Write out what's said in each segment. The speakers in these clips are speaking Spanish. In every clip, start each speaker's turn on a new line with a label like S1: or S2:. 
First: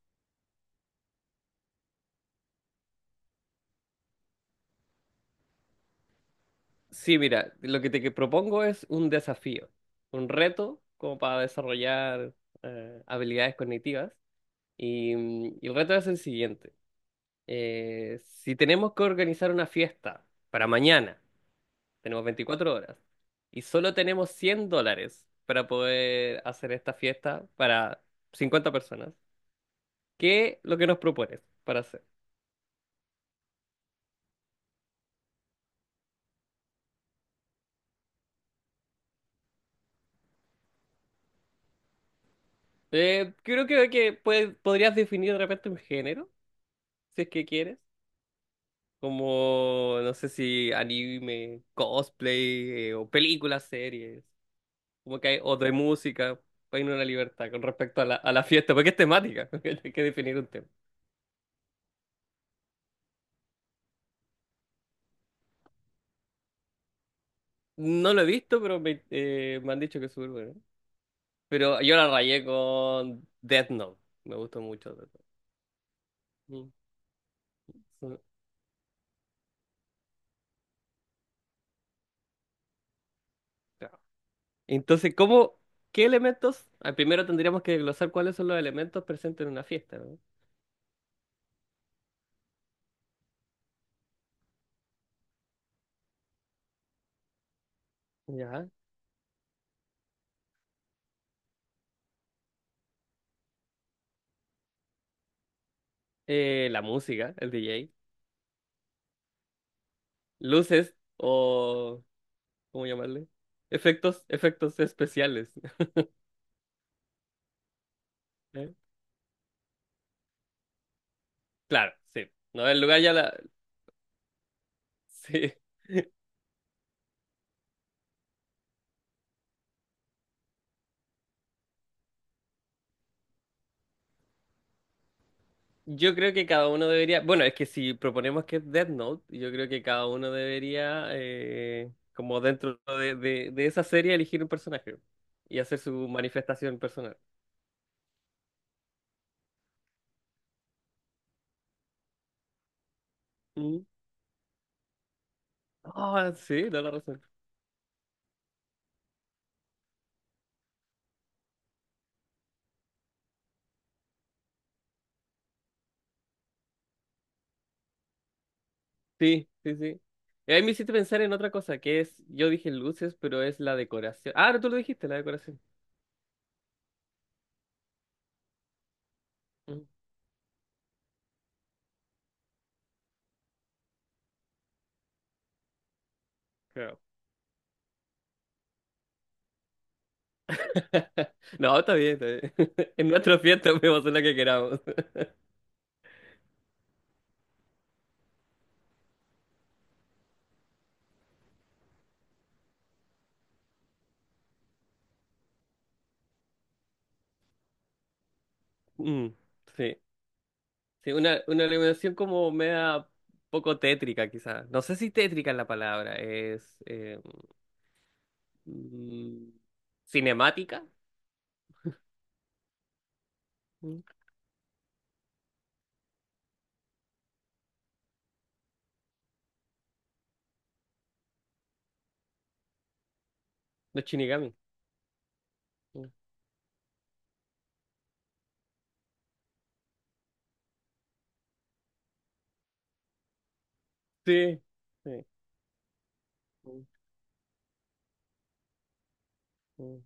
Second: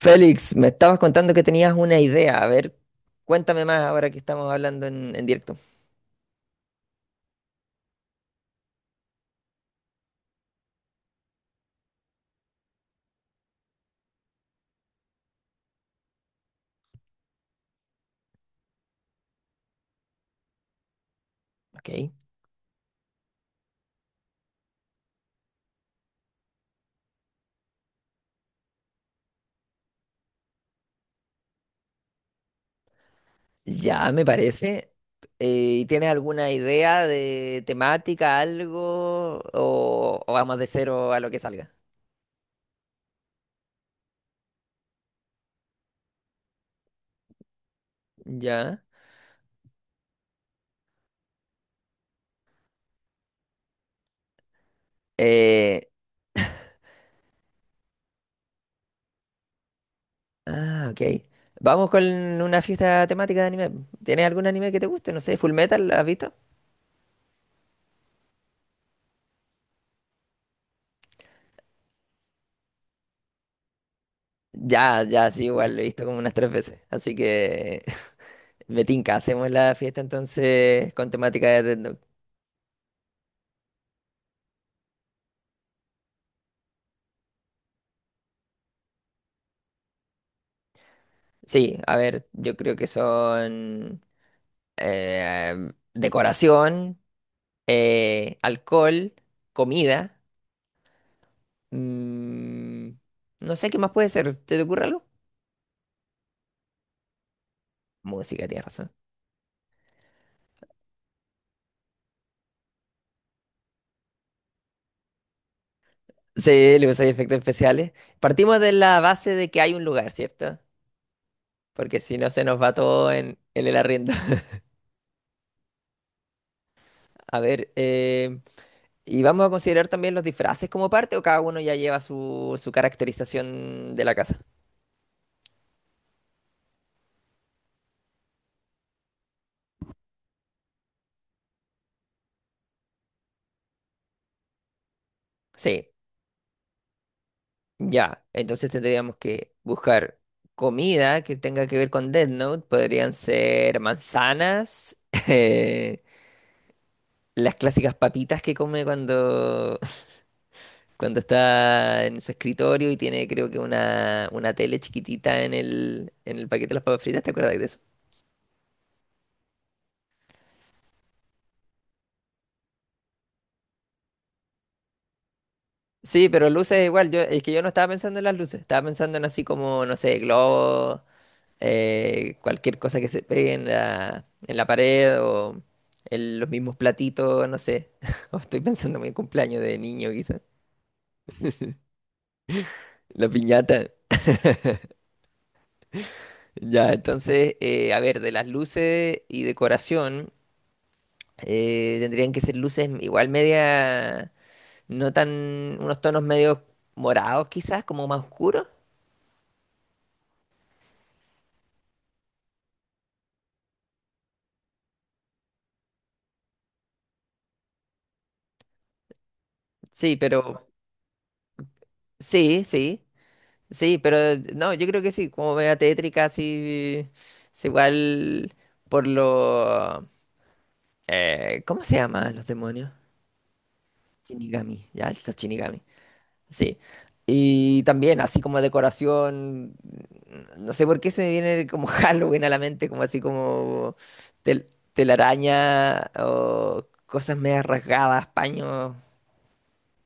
S1: Félix, me estabas contando que tenías una idea. A ver, cuéntame más ahora que estamos hablando en directo.
S2: Sí, mira, lo que propongo es un desafío, un reto como para desarrollar habilidades cognitivas. Y el reto es el siguiente. Si tenemos que organizar una fiesta para mañana,
S1: Ok.
S2: tenemos 24 horas, y solo tenemos 100 dólares para poder hacer esta fiesta para 50 personas, ¿qué es lo que nos propones para hacer?
S1: Ya, me parece. ¿Y ¿tienes alguna idea de temática, algo? O vamos de cero a lo que salga?
S2: Creo que podrías definir de repente un género, si es que quieres.
S1: Ya.
S2: Como no sé, si anime, cosplay o películas, series, como que hay, o de
S1: Eh,
S2: música, hay una libertad con respecto a la fiesta, porque es temática, porque hay que definir un tema.
S1: ah, ok. Vamos con una fiesta temática de anime. ¿Tienes algún anime que te guste? No sé, Full Metal, ¿has visto?
S2: No lo he visto, pero me han dicho que es súper bueno. Pero yo la rayé con Death Note, me gustó mucho
S1: Ya,
S2: Death
S1: ya, sí, igual, lo he visto como unas tres
S2: Note.
S1: veces. Así que
S2: Mm.
S1: me tinca, hacemos la fiesta entonces con temática de Death Note.
S2: Claro. Entonces, ¿cómo, qué elementos? Ah, primero tendríamos que desglosar cuáles son los elementos presentes en una fiesta, ¿no?
S1: Sí, a ver, yo creo que son decoración,
S2: Ya.
S1: alcohol, comida. mm, no sé qué más puede ser. ¿Te ocurre algo?
S2: La música, el DJ.
S1: Música, tienes razón.
S2: Luces o, ¿cómo llamarle? Efectos, efectos especiales.
S1: Sí, le usáis efectos especiales. Partimos de
S2: ¿Eh?
S1: la base de que hay un lugar, ¿cierto?
S2: Claro,
S1: Porque si no
S2: sí.
S1: se nos
S2: No,
S1: va
S2: el lugar
S1: todo
S2: ya la...
S1: en, en el arriendo.
S2: Sí.
S1: A ver, ¿y vamos a considerar también los disfraces como parte o cada uno ya lleva su caracterización de la casa?
S2: Yo creo que cada uno debería... Bueno, es que si proponemos que es Death Note, yo creo que cada uno debería, como dentro de esa serie, elegir un personaje y hacer
S1: Sí.
S2: su manifestación personal.
S1: Ya, entonces tendríamos que buscar comida que tenga que ver con Death Note. Podrían ser
S2: Mm.
S1: manzanas, eh,
S2: Ah, sí, da la razón.
S1: las clásicas papitas que come cuando, cuando está en su escritorio y tiene creo que una tele chiquitita en el paquete de las papas fritas. ¿Te acuerdas de eso?
S2: Sí, sí, sí. Y ahí me hiciste pensar en otra cosa, que es, yo dije luces, pero es la decoración. Ah, no, tú lo dijiste, la decoración.
S1: Sí, pero luces igual. Yo, es que yo no estaba pensando en las luces. Estaba pensando en así
S2: Mm.
S1: como, no sé, globos cualquier cosa que se pegue en la pared o los mismos
S2: Claro.
S1: platitos, no sé. O estoy pensando en mi cumpleaños de niño, quizás.
S2: No, está bien, está bien. En
S1: La
S2: nuestra fiesta
S1: piñata.
S2: podemos hacer la que queramos.
S1: Ya, entonces, a ver, de las luces y decoración, tendrían que ser luces igual media, no tan, unos tonos medio morados quizás, como más oscuros.
S2: Mm, sí. Sí, una iluminación como media poco tétrica, quizás. No sé si tétrica es la palabra, es mm,
S1: Sí, pero
S2: cinemática.
S1: sí, sí. Sí,
S2: Mm.
S1: pero no, yo creo que sí, como media tétrica, así. Es igual por lo. ¿Cómo se llaman los demonios?
S2: Los Shinigami.
S1: Shinigami, ya, los Shinigami.
S2: Mm.
S1: Sí. Y también, así como decoración. No sé por qué se me viene como Halloween a la mente, como así como
S2: Sí, sí.
S1: telaraña
S2: Mm,
S1: o cosas medias rasgadas, paños.
S2: mm.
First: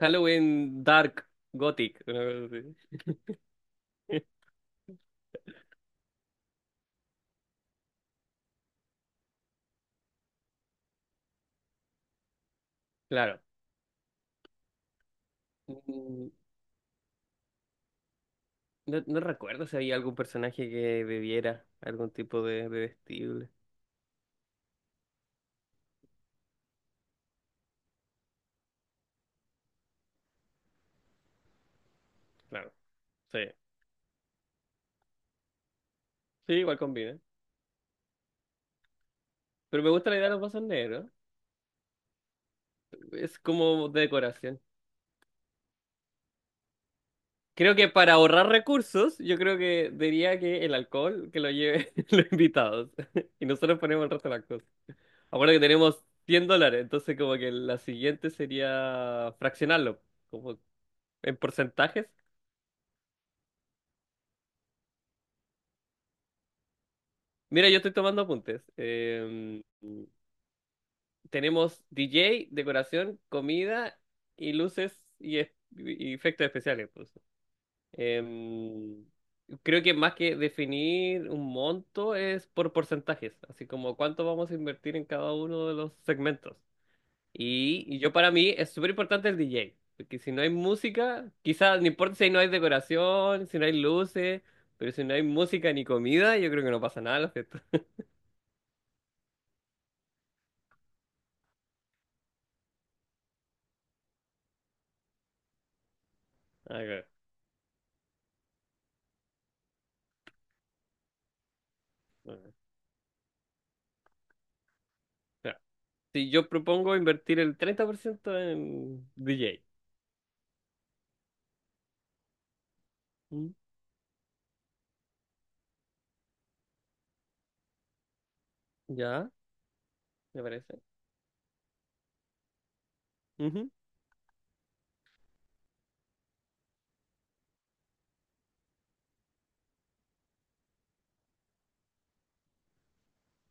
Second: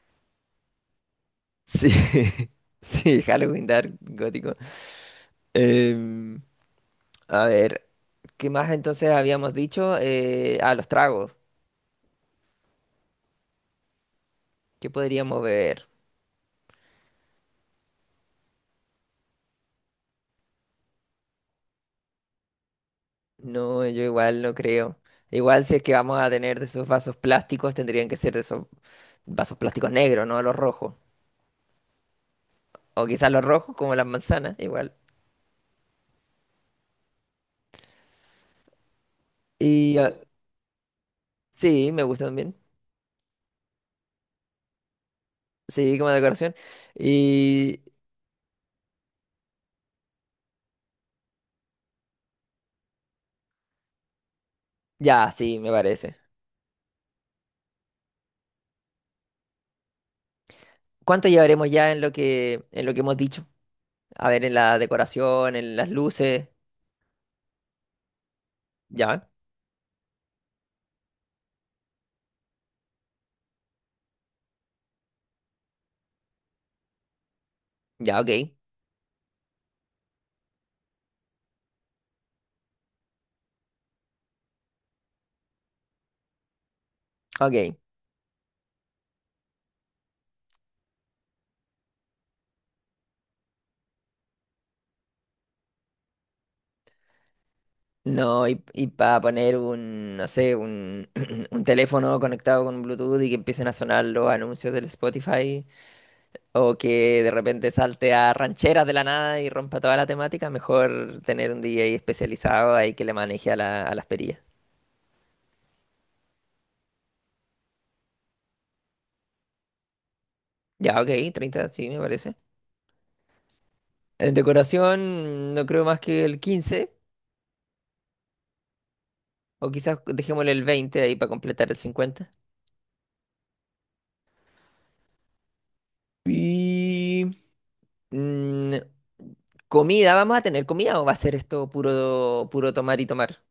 S2: Halloween Dark
S1: Sí,
S2: Gothic, una cosa así.
S1: sí, Halloween Dark Gótico. Em, a ver. ¿Qué más entonces habíamos dicho? A los tragos.
S2: Claro.
S1: ¿Qué podríamos beber?
S2: Mm, no, no recuerdo si había algún personaje que bebiera algún tipo de vestible.
S1: No, yo igual no creo. Igual si es que vamos a tener de esos vasos plásticos, tendrían que ser de esos vasos plásticos negros, no los rojos.
S2: Claro.
S1: O quizás
S2: Sí.
S1: los rojos, como las manzanas, igual.
S2: Sí, igual combina. Pero me
S1: Y
S2: gusta
S1: ah,
S2: la idea de los vasos negros.
S1: sí, me gusta también.
S2: Es como de decoración.
S1: Sí, como decoración.
S2: Creo
S1: Y
S2: que para ahorrar recursos, yo creo que diría que el alcohol que lo lleve los invitados. Y nosotros ponemos el resto de las cosas.
S1: ya,
S2: Acuérdate
S1: sí,
S2: que
S1: me
S2: tenemos
S1: parece.
S2: $100, entonces como que la siguiente sería fraccionarlo, como
S1: ¿Cuánto
S2: en
S1: llevaremos ya
S2: porcentajes.
S1: en lo que hemos dicho? A ver, en la decoración, en las luces.
S2: Mira, yo estoy tomando apuntes.
S1: Ya,
S2: Tenemos DJ, decoración, comida y luces y efectos especiales, pues.
S1: ya, ok.
S2: Em, creo que más que definir un monto es por porcentajes, así como cuánto vamos a invertir en cada uno de los segmentos.
S1: Ok.
S2: Y yo para mí es súper importante el DJ, porque si no hay música, quizás no importa si no hay decoración, si no hay luces, pero si no hay música ni comida, yo creo que no pasa nada en la fiesta.
S1: No, y para poner un, no sé, un, un teléfono conectado con Bluetooth y que empiecen a sonar los anuncios del Spotify, o
S2: Ajá,
S1: que de repente salte a rancheras de la nada y rompa toda la temática, mejor tener un DJ
S2: ajá. O
S1: especializado ahí que le maneje a, a las perillas.
S2: sea, si yo propongo invertir el 30% en DJ.
S1: Ya, ok, 30 sí, me parece.
S2: ¿Mm?
S1: En decoración, no creo más que el 15
S2: ¿Ya?
S1: o quizás
S2: ¿Me
S1: dejémosle el
S2: parece?
S1: 20 ahí para completar el 50. Y... Mm, comida, ¿vamos a tener comida o va a ser esto puro, puro tomar y tomar?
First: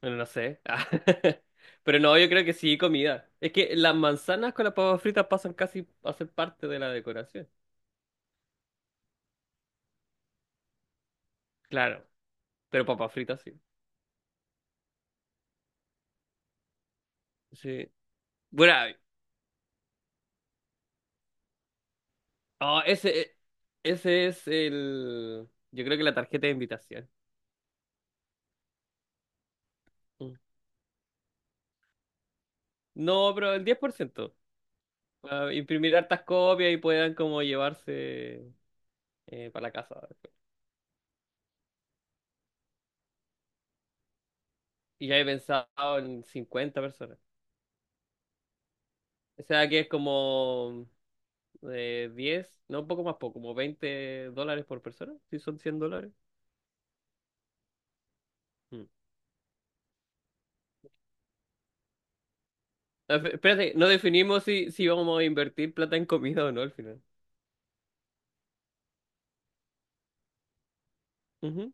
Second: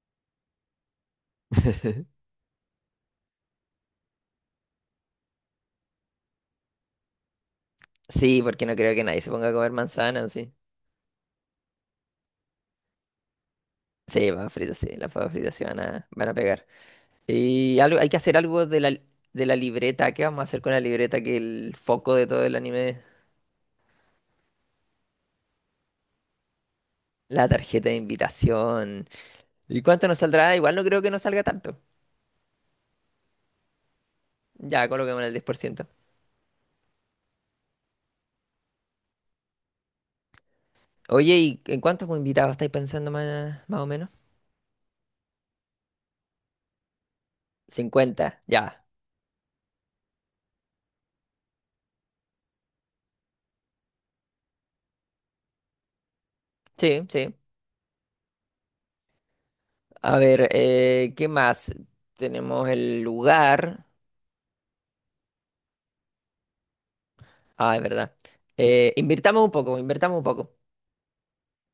S2: Bueno, no sé. Pero no, yo creo que sí, comida. Es que las manzanas con las papas fritas pasan casi a ser parte de la decoración.
S1: Sí, porque no creo que nadie se ponga a comer manzana, ¿o sí?
S2: Claro, pero papas fritas sí.
S1: Sí, papas fritas, sí, las papas fritas sí van a, van a pegar. Y
S2: Sí.
S1: algo, hay que hacer algo
S2: Bueno, ay,
S1: de la libreta. ¿Qué vamos a hacer con la libreta que el foco de todo el
S2: oh,
S1: anime?
S2: ese, e, ese es el... Yo creo que la tarjeta de invitación.
S1: La tarjeta de invitación. ¿Y cuánto nos
S2: Mm.
S1: saldrá? Igual no creo que nos salga tanto.
S2: No, pero el 10%.
S1: Ya, coloquemos el diez
S2: Para
S1: por ciento.
S2: imprimir hartas copias y puedan como llevarse para la casa después.
S1: Oye, ¿y en cuántos invitados estáis pensando más, más o menos?
S2: Y ya he pensado en 50 personas.
S1: 50, ya.
S2: O sea que es como... 10 no, un poco más poco, como $20 por persona, si son $100.
S1: Sí, sí.
S2: Mm.
S1: A ver, ¿qué más? Tenemos el
S2: Ah, fe- Espérate,
S1: lugar.
S2: no definimos si vamos a invertir plata en comida o no al final.
S1: Ah, es verdad. Invirtamos un poco, invertamos un poco.
S2: Ujú.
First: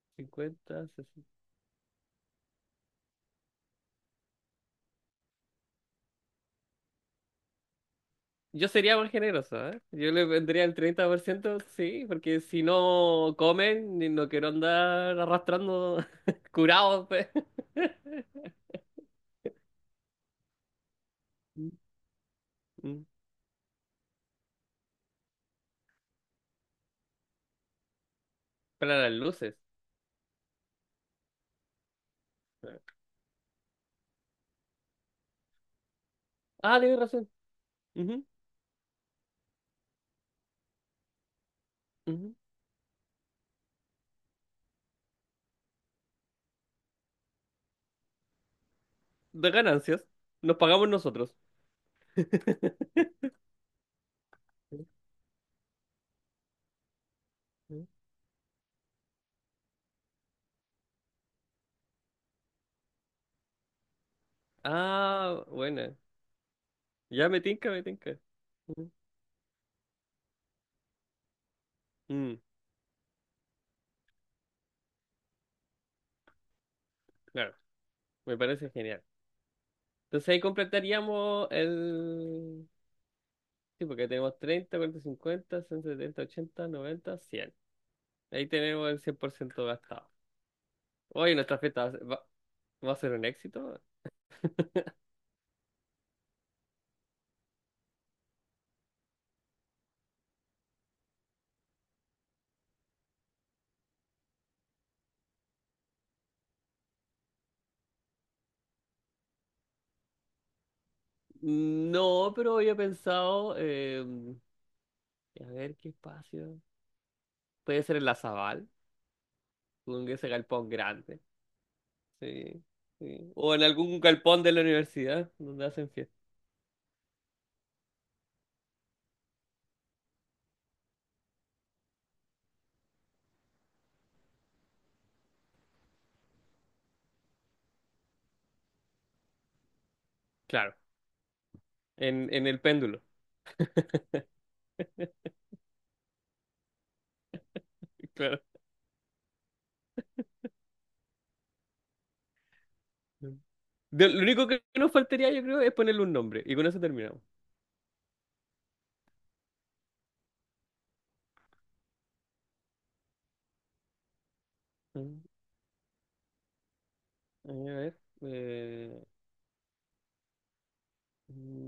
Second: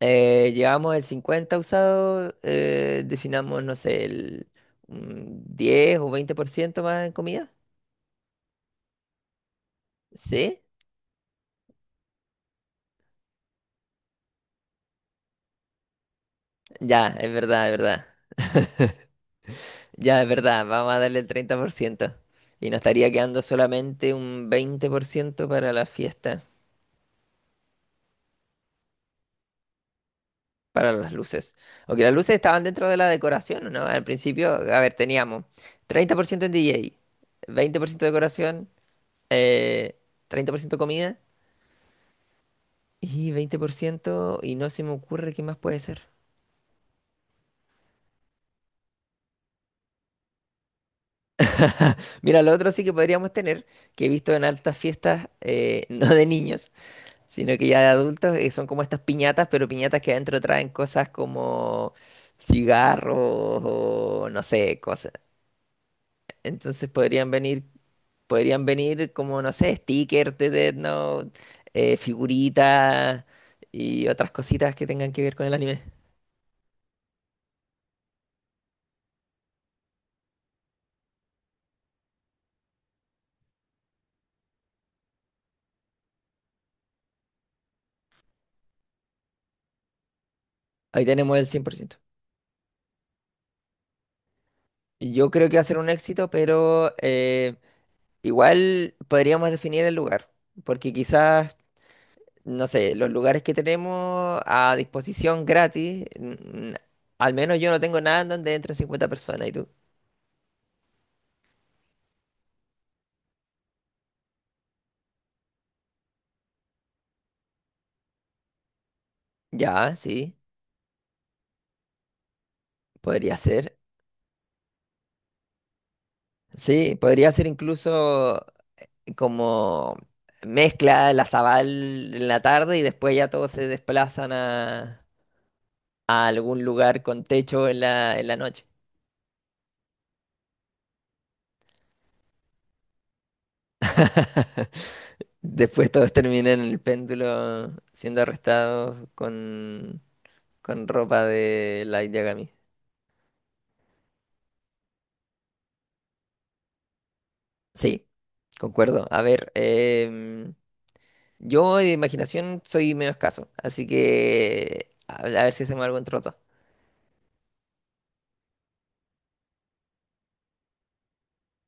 S2: 50,
S1: Llevamos el
S2: 60.
S1: 50 usado, definamos, no sé, el un 10 o 20% más en comida.
S2: Yo sería más generoso, ¿eh? Yo le
S1: ¿Sí?
S2: vendría el 30% sí, porque si no comen, ni no quiero andar arrastrando curados.
S1: Ya,
S2: Pe.
S1: es verdad, es verdad. Ya, es verdad, vamos a darle el treinta
S2: Mm,
S1: por ciento. Y nos
S2: mm.
S1: estaría quedando solamente un 20% para la fiesta.
S2: Para las luces.
S1: Para las luces. Ok, las luces estaban dentro de la decoración, ¿no? Al principio, a ver, teníamos 30% en
S2: Ah, tienes razón.
S1: DJ, 20%
S2: Ujú,
S1: decoración, eh, 30% comida
S2: ujú.
S1: y 20%, y no se me ocurre qué más puede ser.
S2: De ganancias. Nos pagamos nosotros.
S1: Mira, lo otro sí que podríamos tener, que he visto en altas fiestas, no de niños, sino que ya de adultos, que son como estas piñatas, pero piñatas que adentro traen cosas como cigarros o no sé, cosas.
S2: Ah, buena.
S1: Entonces
S2: Ya
S1: podrían
S2: me
S1: venir.
S2: tinca, me tinca.
S1: Podrían
S2: Mm,
S1: venir como, no sé, stickers de Death Note,
S2: mm,
S1: figuritas y otras cositas que tengan que ver con el anime.
S2: claro, me parece genial. Entonces ahí completaríamos el... Sí, porque tenemos 30, 40, 50, 60, 70, 80, 90, 100. Ahí tenemos el 100% gastado.
S1: Ahí
S2: Hoy
S1: tenemos el
S2: nuestra fiesta
S1: 100%.
S2: va a ser un éxito.
S1: Y yo creo que va a ser un éxito, pero igual podríamos definir el lugar, porque quizás, no sé, los lugares que tenemos a disposición gratis, al menos yo no tengo nada en donde entren 50 personas, ¿y tú?
S2: No, pero había pensado... a ver qué espacio. Puede ser en la Zabal,
S1: Ya,
S2: con ese
S1: sí,
S2: galpón grande. Sí, sí.
S1: podría
S2: O en
S1: ser.
S2: algún galpón de la universidad donde hacen fiesta.
S1: Sí, podría ser incluso como mezcla la Zabal en la tarde y después ya todos se desplazan a algún lugar con techo en la noche.
S2: Claro. En el péndulo,
S1: Después todos terminan en el péndulo siendo
S2: claro.
S1: arrestados con ropa de Light Yagami.
S2: De- lo único que nos faltaría, yo creo, es ponerle un nombre. Y con eso terminamos.
S1: Sí, concuerdo. A ver, yo de imaginación soy medio escaso, así que
S2: Mm.
S1: a ver si hacemos algo en troto.
S2: A ver.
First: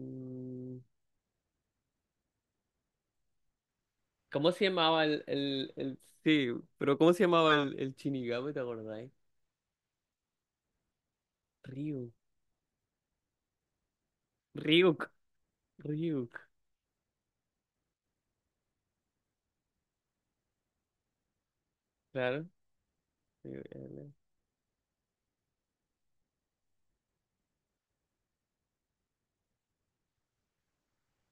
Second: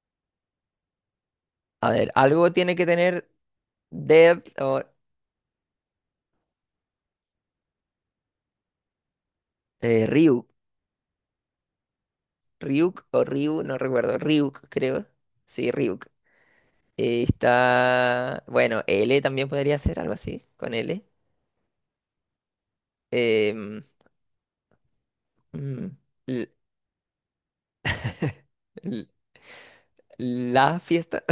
S2: mm,
S1: A ver, algo tiene que tener Dead
S2: ¿Cómo se
S1: o
S2: llamaba sí, pero ¿cómo se llamaba el Shinigami? ¿Te acordáis?
S1: Ryuk.
S2: Ryuk.
S1: Ryuk o Ryu, no recuerdo. Ryuk,
S2: Ryuk.
S1: creo. Sí, Ryuk.
S2: Ryuk.
S1: Está. Bueno, L también podría ser algo así, con L.
S2: Claro. Ryuk,
S1: Em,
S2: eh.
S1: mm, l- l- la fiesta.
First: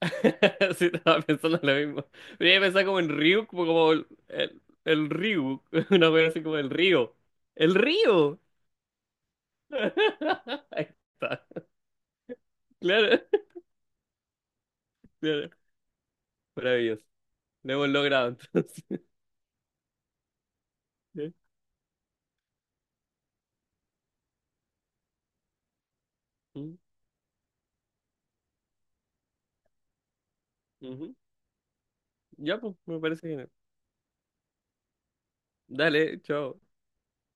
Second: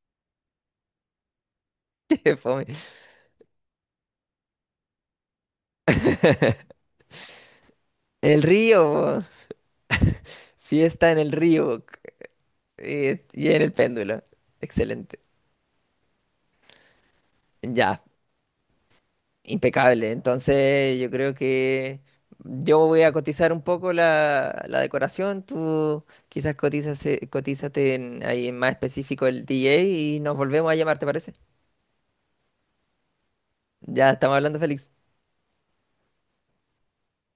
S2: Sí, estaba pensando lo mismo. Pero yo
S1: Fome.
S2: pensaba como en Ryuk, pues como el Ryuk. Una cosa así como el río. ¡El río!
S1: El río.
S2: Ahí
S1: Fiesta en el
S2: está.
S1: río.
S2: Claro.
S1: Y en el péndulo. Excelente.
S2: Claro, maravilloso. Lo hemos
S1: Ya.
S2: logrado entonces.
S1: Impecable. Entonces, yo creo
S2: Sí.
S1: que yo voy a cotizar un poco la decoración. Tú quizás
S2: Mm,
S1: cotizas, cotízate ahí en más específico el DJ y nos volvemos a llamar, ¿te
S2: ujú.
S1: parece?
S2: Ya, pues, me parece genial.
S1: Ya estamos hablando, Félix.
S2: Dale, chao.